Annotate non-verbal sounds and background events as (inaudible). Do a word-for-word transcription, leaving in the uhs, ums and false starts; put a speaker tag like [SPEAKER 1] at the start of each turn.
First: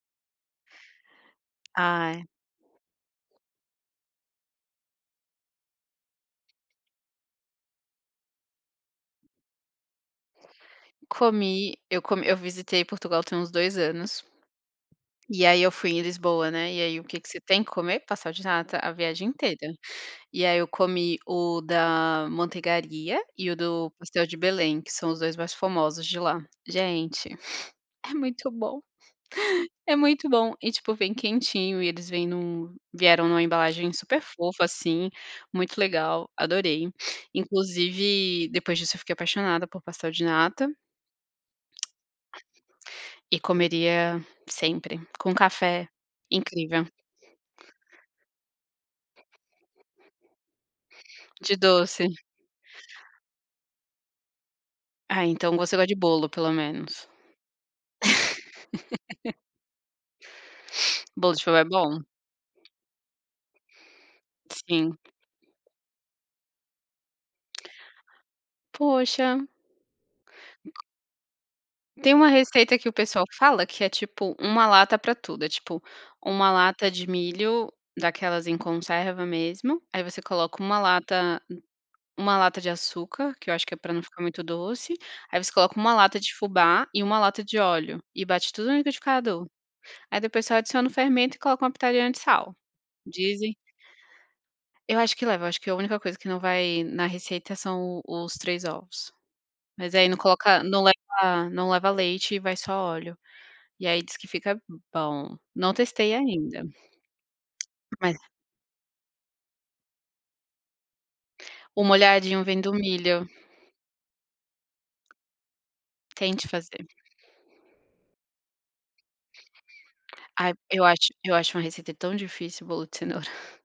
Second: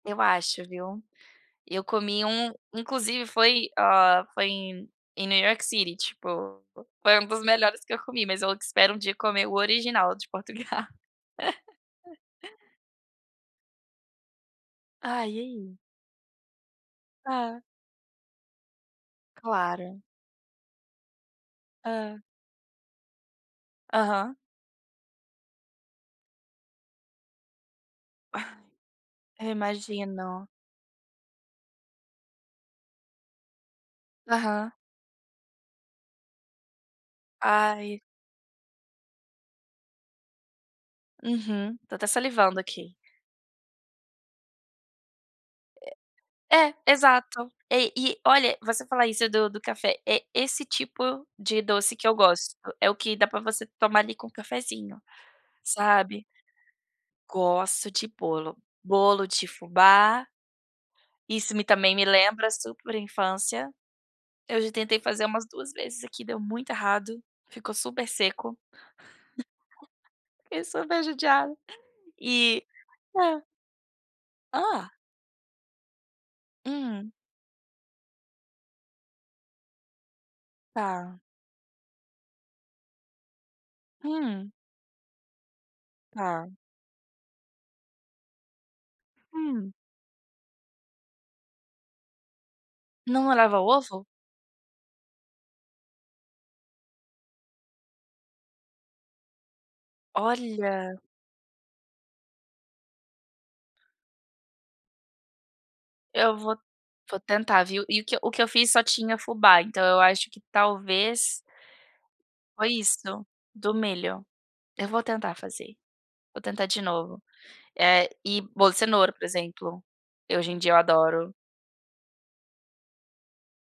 [SPEAKER 1] Eu acho, viu, eu comi
[SPEAKER 2] Ai.
[SPEAKER 1] um inclusive foi, hã, foi em em New York City, tipo, foi um dos melhores que eu comi, mas eu espero um dia comer o original de Portugal.
[SPEAKER 2] Comi, eu comi eu
[SPEAKER 1] (chuckles)
[SPEAKER 2] visitei Portugal tem uns dois anos
[SPEAKER 1] Ai, e
[SPEAKER 2] e aí eu
[SPEAKER 1] aí?
[SPEAKER 2] fui em Lisboa, né, e aí o que que você
[SPEAKER 1] Hã.
[SPEAKER 2] tem que comer? Pastel de nata a viagem inteira
[SPEAKER 1] Claro.
[SPEAKER 2] e aí eu comi o
[SPEAKER 1] Hã.
[SPEAKER 2] da Manteigaria, e o do Pastel de
[SPEAKER 1] Aham.
[SPEAKER 2] Belém, que são os dois mais famosos de lá. Gente, (chuckles) é muito bom,
[SPEAKER 1] Eu
[SPEAKER 2] é muito
[SPEAKER 1] imagino.
[SPEAKER 2] bom e tipo, vem quentinho e eles vêm em um vieram numa embalagem super fofa,
[SPEAKER 1] Aham.
[SPEAKER 2] assim, muito legal, adorei.
[SPEAKER 1] Ai.
[SPEAKER 2] Inclusive, depois disso eu fiquei apaixonada por pastel de nata
[SPEAKER 1] Uhum, tô até salivando aqui.
[SPEAKER 2] e comeria sempre com café,
[SPEAKER 1] É, é
[SPEAKER 2] incrível.
[SPEAKER 1] exato. E e olha, você falar isso do do café, é esse tipo
[SPEAKER 2] De
[SPEAKER 1] de doce que
[SPEAKER 2] doce.
[SPEAKER 1] eu gosto, é o que dá pra você tomar ali com cafezinho,
[SPEAKER 2] Ah, então, você gosta de
[SPEAKER 1] sabe.
[SPEAKER 2] bolo, pelo menos.
[SPEAKER 1] Gosto de bolo. Bolo
[SPEAKER 2] (laughs)
[SPEAKER 1] de fubá
[SPEAKER 2] Bolo de
[SPEAKER 1] Isso
[SPEAKER 2] fuba
[SPEAKER 1] me
[SPEAKER 2] é
[SPEAKER 1] também
[SPEAKER 2] bom.
[SPEAKER 1] me lembra super infância. Eu já
[SPEAKER 2] Sim.
[SPEAKER 1] tentei fazer umas duas vezes aqui, deu muito errado, ficou super seco,
[SPEAKER 2] Poxa.
[SPEAKER 1] (chuckles) fiquei super judiada.
[SPEAKER 2] Tem uma
[SPEAKER 1] E
[SPEAKER 2] receita que o pessoal
[SPEAKER 1] hã.
[SPEAKER 2] fala que é tipo uma
[SPEAKER 1] Hã.
[SPEAKER 2] lata pra tudo, é tipo uma lata de
[SPEAKER 1] Hum.
[SPEAKER 2] milho daquelas em conserva mesmo, aí você coloca uma
[SPEAKER 1] Tá.
[SPEAKER 2] lata uma lata de açúcar, que eu acho que é pra não ficar muito
[SPEAKER 1] Hum.
[SPEAKER 2] doce, aí você coloca uma lata de
[SPEAKER 1] Tá.
[SPEAKER 2] fubá e uma lata de óleo e bate tudo no liquidificador,
[SPEAKER 1] Hum.
[SPEAKER 2] aí depois só adiciona o fermento e coloca uma pitadinha de sal,
[SPEAKER 1] Não
[SPEAKER 2] dizem
[SPEAKER 1] levava ovo?
[SPEAKER 2] Eu acho que leva, acho que a única coisa que não vai na receita são os três ovos, mas aí não coloca, não
[SPEAKER 1] Olha.
[SPEAKER 2] leva não leva leite e vai só óleo e aí diz que fica b bom, não testei
[SPEAKER 1] Eu vou
[SPEAKER 2] ainda.
[SPEAKER 1] vou tentar, viu, e o
[SPEAKER 2] Mas
[SPEAKER 1] que e o que eu fiz só tinha fubá, então eu acho que talvez
[SPEAKER 2] O molhadinho vem
[SPEAKER 1] foi
[SPEAKER 2] do
[SPEAKER 1] isso,
[SPEAKER 2] milho.
[SPEAKER 1] do milho. Eu vou tentar fazer. Vou
[SPEAKER 2] Tente
[SPEAKER 1] tentar de
[SPEAKER 2] fazer.
[SPEAKER 1] novo, eh, e bolo de cenoura, por exemplo, eu hoje
[SPEAKER 2] Ai,
[SPEAKER 1] em dia eu
[SPEAKER 2] eu acho
[SPEAKER 1] adoro.
[SPEAKER 2] eu acho uma receita tão difícil bolo de cenoura. (chuckles)